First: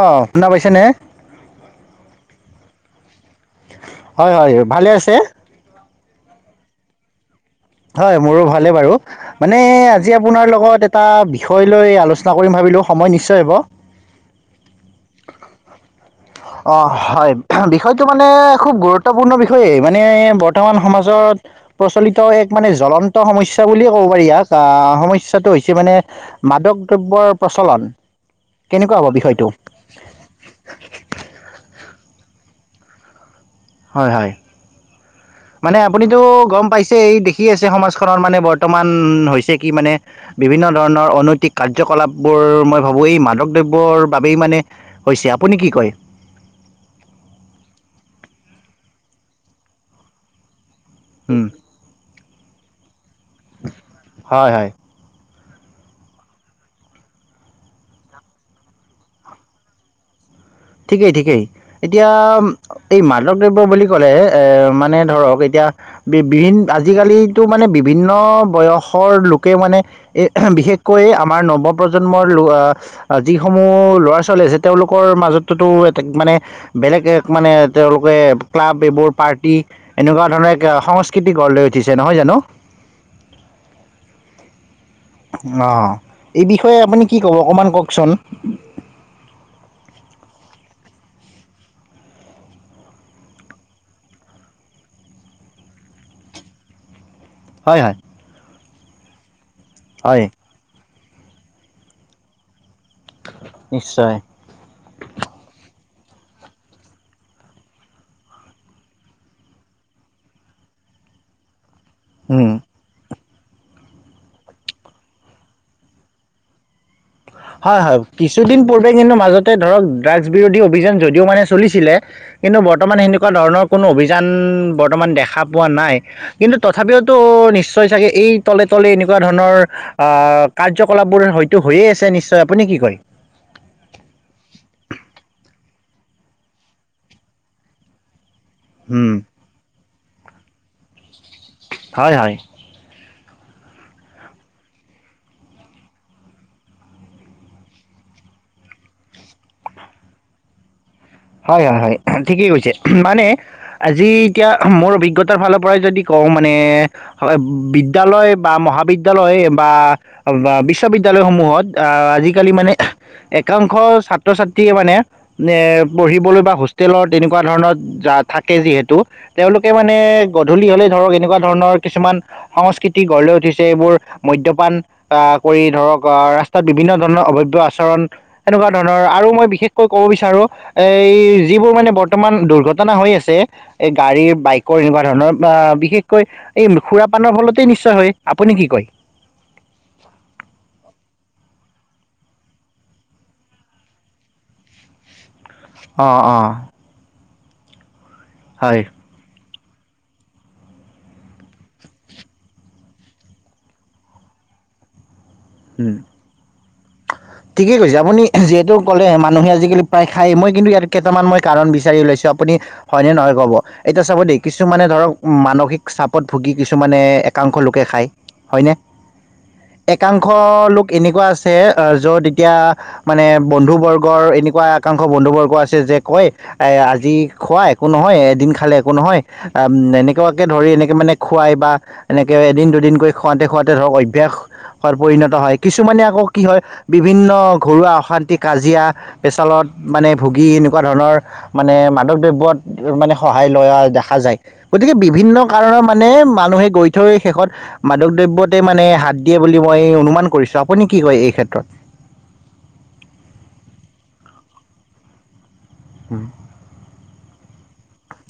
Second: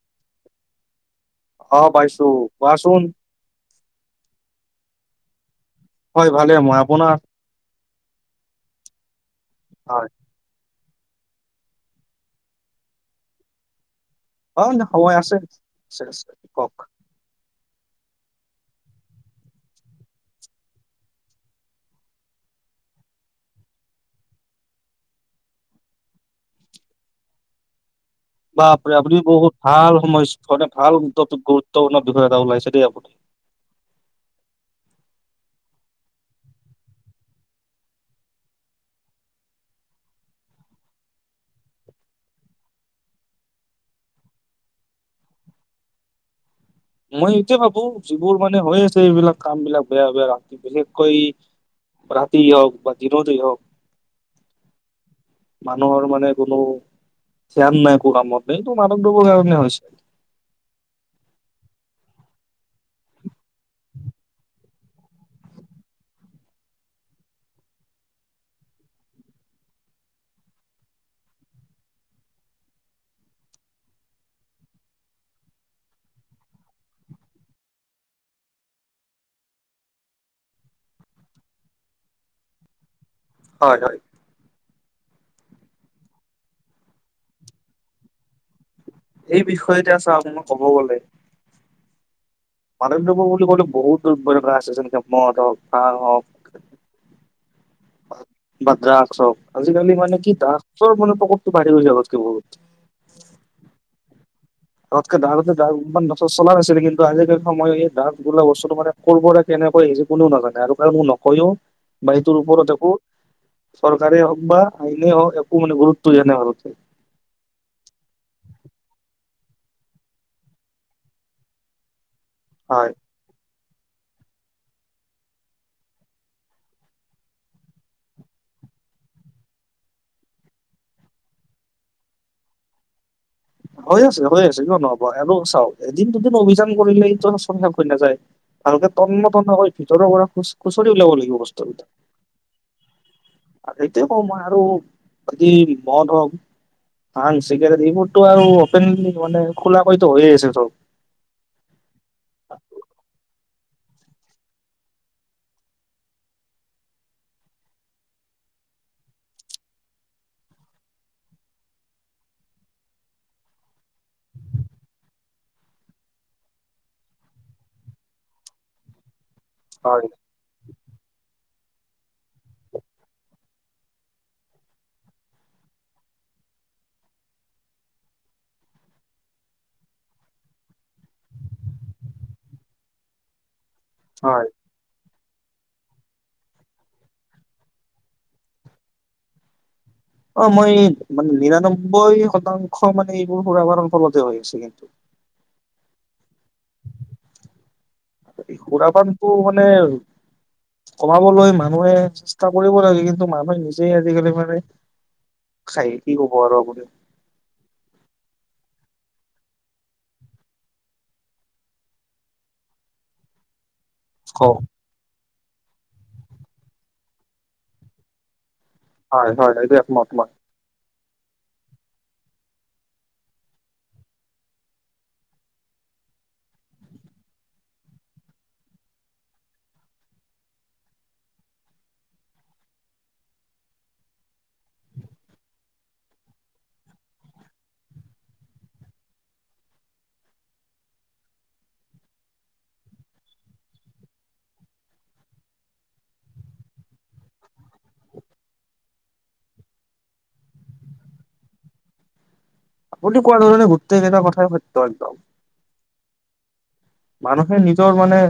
অ শুনা পাইছে নে। অ বাইছো কোৱাচোন। হয় হয় ভালে আছে। হয় ভালে মই আপোনাৰ। হয় মোৰো ভালে বাৰু মানে হয় আজি আপোনাৰ লগত। এটা বিষয় লৈ আলোচনা কৰিম ভাবিলো সময় নিশ্চয় হ'ব। অ, সময় আছে। আছে আছে, কওক। অ হয় বিষয়টো মানে খুব গুৰুত্বপূৰ্ণ বিষয়েই। মানে বৰ্তমান সমাজত প্ৰচলিত এক মানে জ্বলন্ত সমস্যা বুলিয়ে ক'ব পাৰি ইয়াক, আহ সমস্যাটো হৈছে মানে, মাদক দ্ৰব্যৰ প্ৰ চলন। বাপৰে, আপুনি বহুত ভাল সমস্য- মানে ভাল গুৰুত্বপূৰ্ণ বিষয় এটা ওলাইছে। দেই আপুনি। হয় হয়। [inaudible] মানে আপুনিতো গম পাইছেই। দেখি আছে সমাজখনত মানে বৰ্তমান হৈছে কি মানে। বিভি ন্ন ধৰণৰ অনৈতিক কাৰ্যকলাপবোৰ মই ভাবো, এই মাদক দ্ৰব্যৰ বাবেই মানে হৈছে। আপুনি কি কয়? মই এইটোৱেই ভাবোঁ। যিবোৰ মানে হৈ আছে এইবিলাক কাম বিলাক বেয়া বেয়া, ৰাতি বিশেষ কৈ উম, ৰাতি হ‌ওক বা দিনতে হ‌ওক, হয় হয় মানুহৰ মানে কোনো, ধ্যান নাই একো কামতে, এইটো মাদক দ্ৰব্যৰ কাৰণে হৈছে। ঠিকেই ঠিকেই, এতিয়া এই মাদক দ্ৰব্য বুলি ক'লে, এ মানে ধৰক এতিয়া য়া। বি বিভি- আজিকালিটো মানে বিভিন্ন বয়সৰ লোকে মানে এই বিশেষকৈ আমাৰ নৱপ্ৰজন্মৰ ল- আ, যিসমূহ ল'ৰা ছোৱালী আছে, তেওঁলোকৰ মাজত তটো মানে, বেলেগ এক মানে তেওঁলোকে ক্লাব এইবোৰ পাৰ্টি, এনেকুৱা ধৰণৰ এক সংস্কৃতি গঢ় লৈ উঠিছে, নহয় জানো? হয়, হয়। অ', এই বিষয়ে আপুনি কি কব, অকমান কওকচোন? এই বিষয়ে এতিয়া চাওক, আপোনাক কব গলে মাদক দ্ৰব্য বুলি কলে বহুত দ্ৰব্য তেনেকা আছে। যেনেকে মদ হওক, ভাং হওক। হয়, হয়। বা দ্ৰাগছ্ হ‌ওক। আজিকালি মানে হয় কি দ্ৰাগছৰ মানে প্ৰকপটো বাঢ়ি গৈছে আগতকে বহুত। নিশ্চয়। আগতকেতে দ্ৰাগ দ্ৰাগছ্ ইমান নচলা হৈছে নেকি, কিন্তু আজিকালি সময় এই দ্ৰাগছ বোলা বস্তুটো মানে কৰ পৰা কেনেকে নে কৈ সি যি কোনেও নাজানে, আৰু কাৰণ মোক নকয়ো। বা সেইটোৰ উম ওপৰত একো চৰকাৰে হওক বা আইনে হওক, একো মানে গুৰুত্ব দিয়া নাই ভাৰতে। হয়, হয়। কিছুদিন পূৰ্বে কিন্তু মাজতে ধৰক ড্ৰাগছ বিৰোধী অভিযান যদিও মানে চলিছিলে কিন্তু হয় বৰ্তমান সেনেকুৱা ধৰণৰ কোনো অভিযান বৰ্তমান দেখা পোৱা নাই। কিন্তু, তথাপিওতো নিশ্চয় চাগে এই তলে তলে এনেকুৱা ধৰণৰ আহ, কাৰ্যকলাপবোৰ হয়তো হৈয়ে আছে নিশ্চয়। আপুনি কি কয়? হৈ আছে, হৈ আছে। কিয় নহব আৰু চাওক এদিন দুদিন অভিযান কৰিলেই টো সব শেষ হৈ নাযায়। ভালকে উম তন্ন তন্নক কৰি ভিতৰৰ পৰা খুচ-খুচৰি ওলিয়াব লাগিব। হয়, হয়। সেইটোয়ে কওঁ মই, আৰু অতি মদ হওক ভাঙ, চিগাৰেট এইবোৰটো আৰু অপন মানে খুলা কৈ টো হৈয়ে আছে এইটো। হয়, হয় হয়। ঠিকেই কৈছে। মানে আজি এতিয়া মোৰ অভিজ্ঞতাৰ ফালৰ পৰাই যদি কওঁ, মানে বিদ্যালয় বা মহা বিদ্যালয় বা বিশ্ববিদ্যালয়সমূহত, আহ' আজিকালি মানে একাংশ ছাত্ৰ-ছাত্ৰীয়ে মানে, এ পঢ়িবলৈ বা হোষ্টেলৰ তেনেকুৱা ধৰণত যা- থাকে যিহেতু। তেওঁলোকে মানে হয় গধূলি হলে ধৰক এনেকুৱা ধৰণৰ কিছুমান সংস্কৃতি গঢ় লৈ উঠিছে এইবোৰ, মদ্যপান আহ কৰি ধৰক আহ ৰাস্তাত বিভিন্ন ধৰণৰ অভব্য আচৰণ, এনেকুৱা ধৰণৰ আৰু মই বিশেষকৈ ক'ব বিচাৰোঁ এই যিবোৰ মানে বৰ্তমান দুৰ্ঘটনা হৈ আছে, এই গাড়ীৰ, হয় বাইকৰ এনেকুৱা ধৰণৰ বা বিশেষকৈ এই সূৰা পানৰ ফলতেই নিশ্চয় হয়। আপুনি কি কয়? অ' মই এই, মানে নিৰানব্বৈ শতাংশ মানে এইবোৰ সূৰা পাণৰ ফলতে হৈ আছে কিন্তু। [unintelligible] অঁ', অঁ'। এই সুৰা-পানটো মানে কমাবলৈ মানুহে চেষ্টা কৰিব লাগে। কিন্তু, মানুহে নিজেই আজিকালি মানে খাই উম। কি ক'ব আৰু আপুনি ঠিকেই কৈছে, আপুনি যিহেতু কলে মানুহে আজিকালি প্ৰায় খায়। মই কিন্তু ইয়াত কেইটামান মই কাৰণ বিচাৰি উলৈছো আপুনি হয়নে নহয় কব। এতিয়া চাব দেই কওক কিছুমানে ধৰক মানসিক চাপত ভুগি কিছুমানে একাংশ লোকে খায়। হয়নে? হয়, হয়, [unintelligible] এই আ মত ম একাংশ লোক এনেকুৱা আছে, য'ত এতিয়া মানে বন্ধু বৰ্গৰ এনেকুৱা একাংশ বন্ধু বৰ্গ আছে যে কয় আজি খোৱা একো নহয় এদিন খালে একো নহয় এনেকুৱা কে ধৰা এনেকে মানে খুৱাই বা এনেকে এদিন-দুদিনকৈ খুৱাতে খুৱাতে ধৰক অভ্যাস পৰিণত হয়। কিছুমানে আকৌ কি হয় বিভিন্ন ঘৰুৱা অশান্তি কাজিয়া পেচালত মানে ভুগী এনেকুৱা ধৰণৰ মানে মাদক দ্ৰব্যত মানে সহায় লোৱা দেখা যায়। গতিকে বিভিন্ন কাৰণৰ মানে মানুহে গৈ থৈ শেষত মাদক দ্ৰবতে মানে হাত দিয়ে। বুলি মই অনুমান কৰিছো। আপুনি কি কয় এইক্ষেত্ৰত? আপুনি কোৱা ধৰণে গোটেই গেটাৰ কথাই সত্য একদম। হম। মানুহে নিজৰ মানে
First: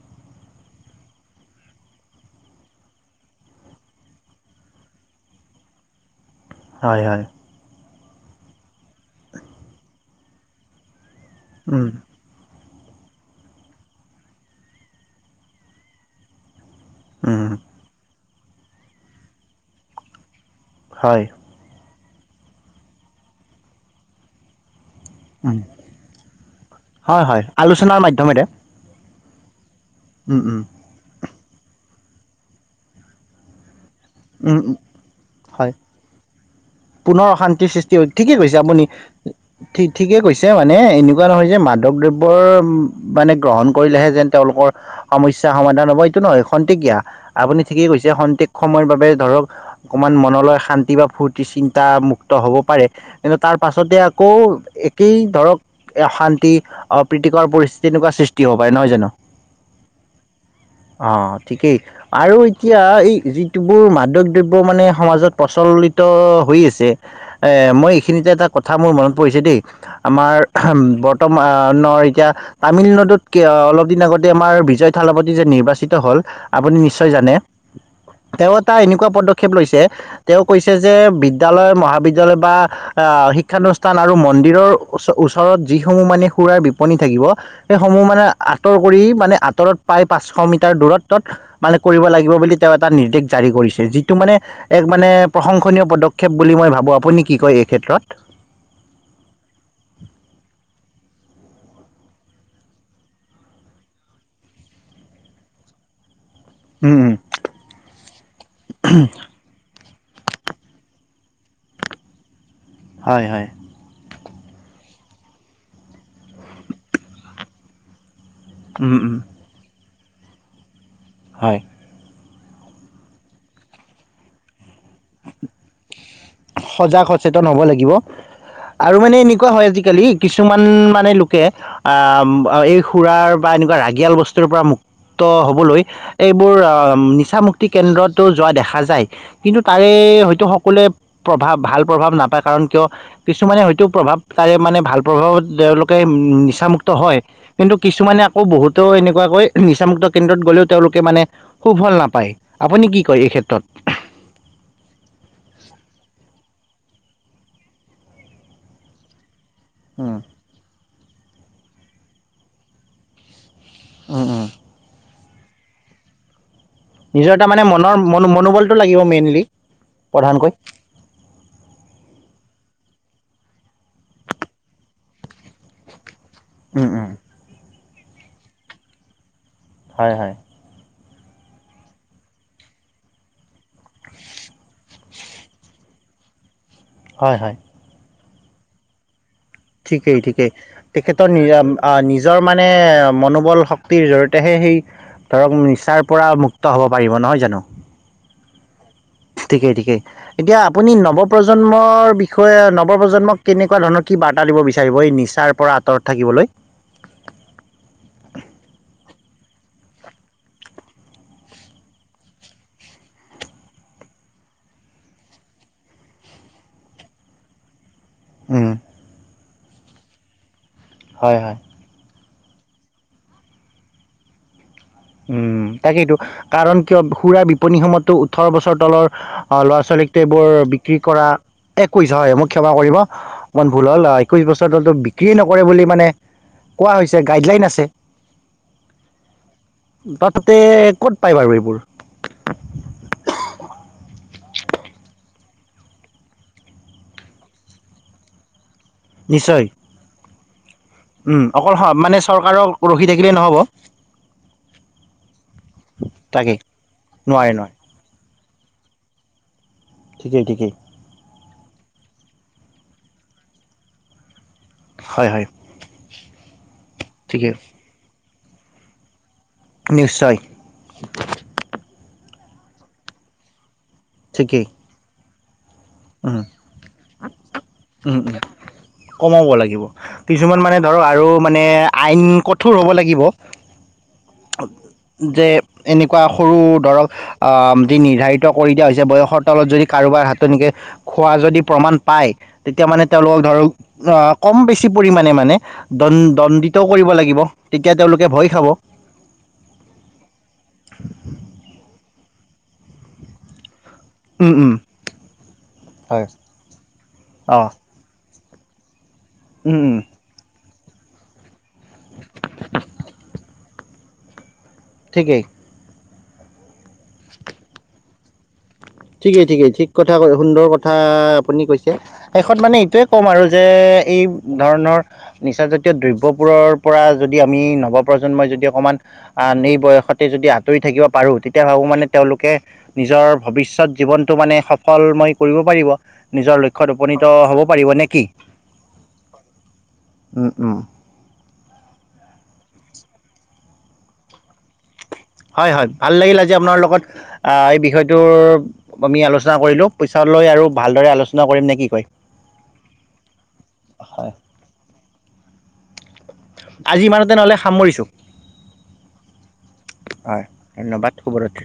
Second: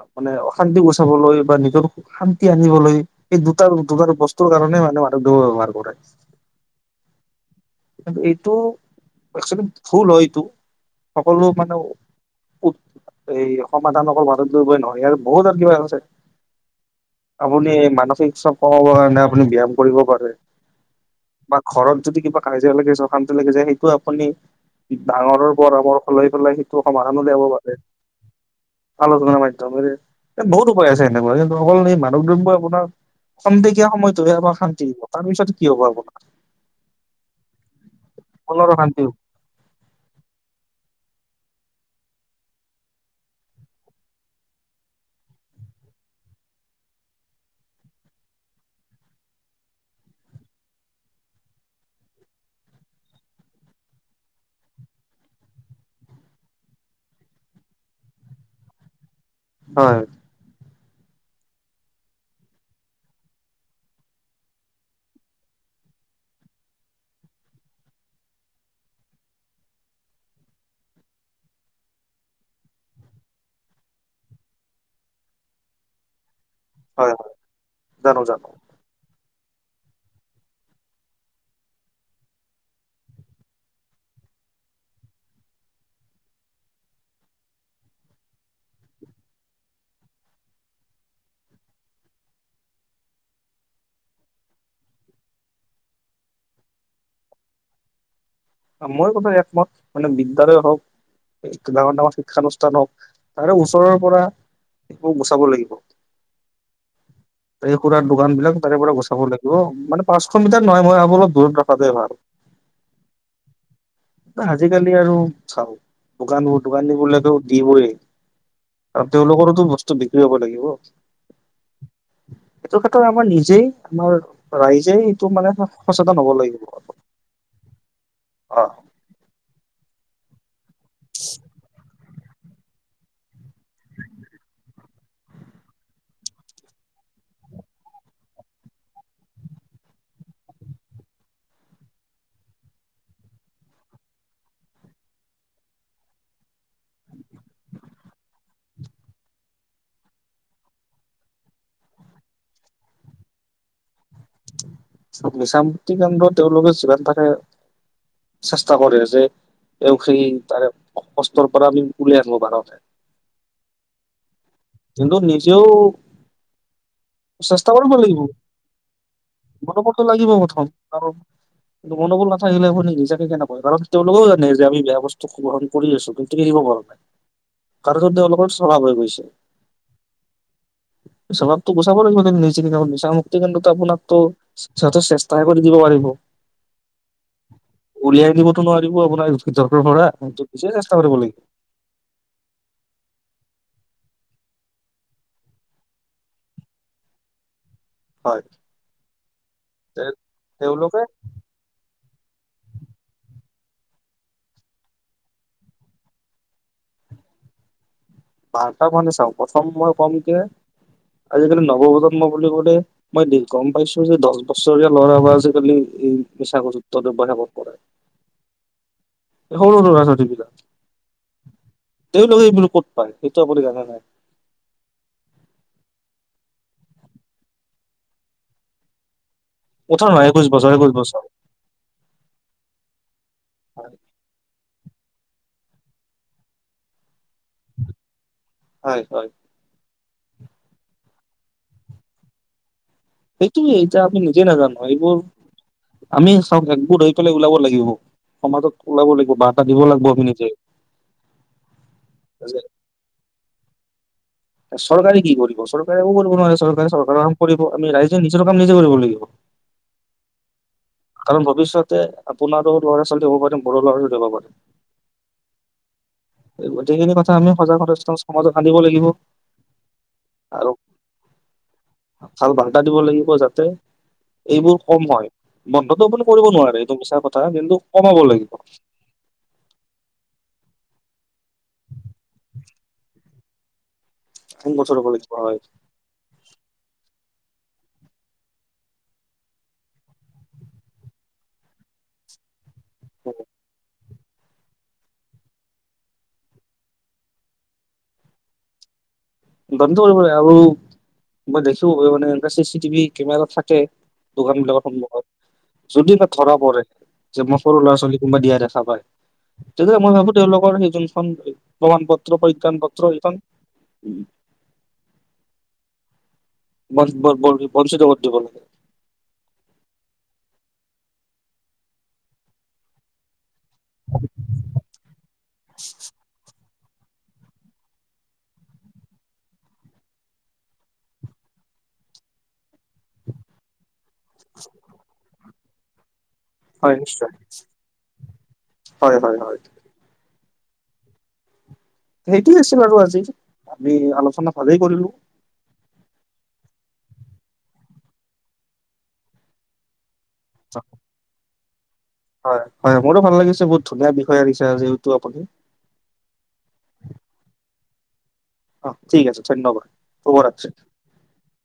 মানে অশান্তি গুচাবলৈ বা নিজৰ শান্তি আনিবলৈ এইেই দুটাৰ দুটাৰ বস্তুৰ কাৰণ মানে মাদক দ্ৰব্য ৰ ব্যৱহাৰ কৰে। হয় হয়। কিন্তু, এইটো একচেলি ভুল হয় এইটো সকলো মানো উম, এই সমাধান অকল নহয় বহুত আৰু কিবা আছে। উম, আপুনি মানসিক চাপ কমাবৰ কাৰণে আপুনি ব্যায়াম কৰিব পাৰে। হয় বা ঘৰত যদি কিবা কাজিয়া লাগে যকানটো লাগি যায় সেইটো আপুনি। ডাঙৰৰ উম, পৰামৰ্শ লৈ পেলাই সেইটো সমাধান হয় উলিয়াব হয় পাৰে। আলোচনাৰ মাধ্যমেৰে আলোচনাাৰ মাধ্যমে, উম, উম, বহুত উপায় আছে সেনেকুৱা কিন্তু অকল স মানক দ্ৰব্য আপোনাৰ সন্দে। সময়টো আবাৰ উম, উম, শান্তি দিব তাৰপিছত কি হয় হ'ব আপোনাৰ। পুনৰ অশান্তিৰ সৃষ্টি ঠিকে কৈছে মনৰ আপুনি অশান্তি হ'ব ঠিকে কৈছে মানে। এনেকুৱা নহয় যে মাদক দ্ৰব্যৰ মানে গ্ৰহণ কৰিলেহে যেন তেওঁলোকৰ, সমস্যা সমাধান হ'ব। [unintelligible] ধৰক, অকমান মনলৈ শান্তি বা ফূৰ্তি চিন্ত মুুক্ত হ'ব পাৰে তাৰ পাছতে। আকৌ একেই ধৰক অশান্তি অপ্ৰীতিকৰ পৰিস্থিতি এনেকুৱা সৃষ্টি হ'ব পাৰে নহয় জানো। হয়। অ ঠিকেই আৰু এতিয়া এই যি। যিবোৰ মাদক দ্ৰব্য মানে সমাজত প্ৰচলিত হৈ আছে মই এইখিনিতে এটা। কথা মোৰ মনত পৰিছে দেই, আমাৰ বৰ্তমানৰ এতিয়া তামিলনাডুত ক। অলপ দিন আগতে আমাৰ বিজয় থালাপতি যে নিৰ্বাচিত হল। আপুনি নিশ্চয় হয় হয় জানে জানো জানো তেওঁ এটা এনেকুৱা পদক্ষ। লৈছে তেওঁ কৈছে যে বিদ্যালয় মহাবিদ্যালয় বা শিক্ষানুষ্ঠান আৰু ম। মন্দিৰৰ ওচৰত যিসমূহ মানে সুৰাৰ বিপণী থাকিব সেইসমূহ মানে আঁতৰ কৰি মানে। আঁতৰত প্ৰায় পাঁচশ মিটাৰ দূৰত তত মানে কৰিব লাগিব বুলি তেওঁ। এটা নিৰ্দেশ জাৰি কৰিছে যিটো মানে এক মানে প্ৰশংসনীয় পদক্ষেপ বুলি মই ভাবো আপুনি কি কয় এই ক্ষেত্ৰত। ত। মই কথা একমত মানে বিদ্যালয় হওক। ডাঙৰ ডাঙৰ শিক্ষানুষ্ঠান হওক তাৰ ওচৰৰ পৰা। সেইবোৰ গুচাব লাগিব। উম উম এই খুৰাৰ দোকান বিলাক তাৰে পৰা গুচাব লাগিব মানে। পাঁচশ মিটাৰ নহয় মইাবো অলপ দূৰত ৰখাটোৱে ভাল হয় হয়। আজিকালি আৰু চাও, দোকানবোৰ দোকানী বলেতো দিবই। উম আৰু উম তেওঁলোকৰোতো বস্তু বিক্ৰী হব লাগিব। হয়। এইটো ক্ষেত্ৰত আমাৰ নিজেই, আমাৰ ৰাইজ। যে এইটো মানে সচেতন হ'ব লাগিব আৰু। সজাগ সচেতন হ'ব লাগিব আৰু মানে এনেকুৱা। আজিকালি কিছুমান মানে লোকে আহ এই সুৰাৰ বা এনেকুৱা ৰাগিয়াল বস্তুৰ পৰা মুক্ত মুক্ত হ'বলৈ এইবোৰ নিচা মুক্তি কেন্দ্ৰতো যোৱা দেখা যায় কিন্তু। হয়তো সকলোৱে প্ৰভাৱ ভাল প্ৰভাৱ নাপায়, কাৰণ কিয় কিছুমানে হয়তো প্ৰভাৱ তাৰে মানে। ভাল প্ৰভাৱ তেওঁলোকে নিচামুক্ত হয়, কিন্তু কিছুমানে আকৌ বহুতো এনেকুৱাকৈ। নিচামুক্ত কেন্দ্ৰত গ'লেও তেওঁলোকে মানে, সুফল নাপায় আপুনি কি কয় এই ক্ষেত্ৰত। নিচামুক্তি কেন্দ্ৰ তেওঁলোকে যিমান পাৰে চেষ্টা কৰে যে। এ উম সেই তাৰে কষ্টৰ পৰা আমি উওল আহনো বাৰতে। উম উম। কিন্তু নিজেও। নিজৰ এটা মানে চেষ্টা কৰিব মনৰ লাগিব, মন মনোবলটো লাগিব মেইনলি বলটো লাগিব প্ৰধানকৈ প্ৰথম। কিন্তু গণ্ডগোল নাথাকিলেখুনি। নিজাকে কেনেকুৱা কাৰণ তেওঁলোকেও জানে যে আমি বেয়া বস্তু গ্ৰহণ কৰি আছো কিন্তু কিনিব পৰা উম নাই। উম কাৰোতে অলপ অ স্বভাৱ হৈ গৈছে। হয় হয়। স্বভাৱতো গুচাব লাগিব কি নিজ নিচা মুক্তি কেন্দ্ৰতো আপোনাক ত হিতে চেষ্টাহে কৰি দিব পাৰিব [inaudible] হয় হয় দিবতো নোৱাৰিব আপোনাৰ ভিতৰৰ পৰা ঠিকেই কিন্তু ঠিকেই নিজে চেষ্টা কৰিব তেখেতৰ লাগিব নি নিজৰ মানে মনোবল সক ক্তিৰ জৰিয়তেহে সেই ধৰক নিচাৰ পৰা মুক্ত হব পাৰিব নহয় জানো হয় ঠিকেই ঠিকেই তে এতিয়া আপুনি তেওঁলোকে নৱ প্ৰজন্মৰ বিষ বিষয়ে নৱপ্ৰজন্মক কেনেকুৱা ধৰণৰ কি বাৰ্তা দিব বিচাৰিব এই নিচাৰ পৰা আঁতৰত থাকিবলৈ বাৰ্তামানে চাওক প্ৰথম মই কম যে আজিকালি নৱপ্ৰজন্ম বুলি কলে মই গম পাইছো যে দছ বছৰীয়া ল'ৰা বা আজিকালি এই নিচাযুক্ত ব্যৱহাৰ কৰে উম এখন [unintelligible] হয় হয় তেওঁলোকে এইবিলাক ক'ত পায় সেইটো আপুনি জানে নাই উম তাকেইতো কাৰণ কিয় সুুৰাৰ বিপণী খনতটো ওঠৰ বছৰ তলৰ অ ল'ৰা ওঠৰ ছোৱালীক নহয় একৈশ এইবোৰ বছৰ একৈশ বিক্ৰী বছৰ কৰা একৈশ হয় মোক ক্ষমা কৰিব অকণমান ভুল হ'ল একৈশ বছৰ টো বিক্ৰী নকৰে বুলি মানে কোৱা হৈছে গাইডলাইন আছে হয় হয় তাত তে ক'ত পায় বাৰু এইবোৰ সেইটো এইতা আপুনি নিজে নাজানো এইবোৰ আমি চাওক একগোট হৈ পেলাই ওলাব লাগিব সমাজত ওলাব লাগিব বাৰ্তা নিশ্চয় দিব লাগিব আমি নিজে উম অকল মানে চৰকাৰক ৰখি থাকিলেই নহ'ব চৰকাৰে কি কৰিব চৰকাৰে একো কৰিব তাকে নোৱাৰে চৰকাৰে চৰকাৰৰ কাম নোৱাৰে কৰিব নোৱাৰে আমি ৰাইজে নিজে টো কাম নিজে কৰিব লাগিব ঠিকেই ঠিকেই কাৰণ ভৱিষ্যতে আপোনাৰো ল'ৰা ছোৱালী হব পাৰি ল'ৰা ছোৱালী হব পাৰিম হয় হয় গোটেইখিনি কথা আমি ঠিকেই সজাগত সমাজক আনিব লাগিব লাগিব নিশ্চয়। ভাল বাৰ্তা দিব লাগিব যাতে ঠিকেই এইবোৰ কম হয়। বন্ধতটো আপুনি উম কৰিব নোৱাৰে এইটো মিছা কথা কিন্তু। উম কমাব উম, লাগিব কমাব লাগিব কিছুমান মানে। আৰু মানে আইন কঠোৰ হ'ব লাগিব। বছৰ হ'ব লাগিব যে হয়। এনেকুৱা সৰু দৰক, অ নিৰ্ধাৰিত কৰি দিয়া হৈছে বয়সৰ তলত যদি কাৰোবাৰ হাতত একে খোৱা যদি প্ৰমাণ পায়। তেতিয়া মানে তেওঁলোকক ধৰক। অঁ, কম বেছি পৰিমাণে মানে দণ্ দণ্ডিতও কৰিব লাগিব তেতিয়া তেওঁলোকে ভয় খাব। দণ্ড কৰিব লাগে আৰু মই দেখো মানে এনেকা চি চিটিভি কেমেৰা থাকে। উম দোকান উম বিলাকৰ সন্মুখত যদি না হয় ধৰা পৰে যে ম অঁ সৰু ল'ৰা ছোৱালী। কোনোবা দিয়া দেখা পায় তেতিয়া মই ভাবো তেওঁলোকৰ সেই। প্ৰমাণ পত্ৰ পৰিজ্ঞান পত্ৰ এইখন। ঠিকেই। বঞ্চিত কৰি দিব লাগে। ঠিকেই ঠিকেই ঠিক কথা ক সুন্দৰ কথা আপুনি কৈছে শেষত মানে এইটোয়ে কম আৰু। যে এই ধৰণৰ নিচাজাতীয় দ্ৰব্যবোৰৰ। পৰা যদি আমি নৱপ্ৰজন্মই যদি অকণমান নি বয়সতে যদি আঁতৰি থাকিব পাৰো তেতিয়া, মানে তেওঁলোকে নিজৰ ভৱিষ্যত জীৱনতটো মানে সফল মই কৰিব পাৰিব। নিজৰ হয় লক্ষ্যত নিশ্চয় উপনীত হ'ব পাৰিব নেকি? হয় হয় হয় উম উম! সেইটোয়ে আছিল আৰু আজি আমি আলোচনা ভালেই কৰিলো। হয় হয় ভাল লাগিল আজি আপোনাৰ লগত এই বিষয়টোৰ আমি আলোচনা কৰিলোঁ। পইচা লৈ আৰু ভালদৰে আলোচনা কৰিম নেকি কয়? হয় হয় মোৰো ভাল লাগিছে বহুত ধুনীয়া হয়, বিষয় আনিছা যিহেটো আপুনি। আজি ইমানতে নহলে সামৰিছো। অ ঠিক আছে ধন্যবাদ হয় শুভৰাত্ৰি। ধন্যবাদ শুভৰাতি।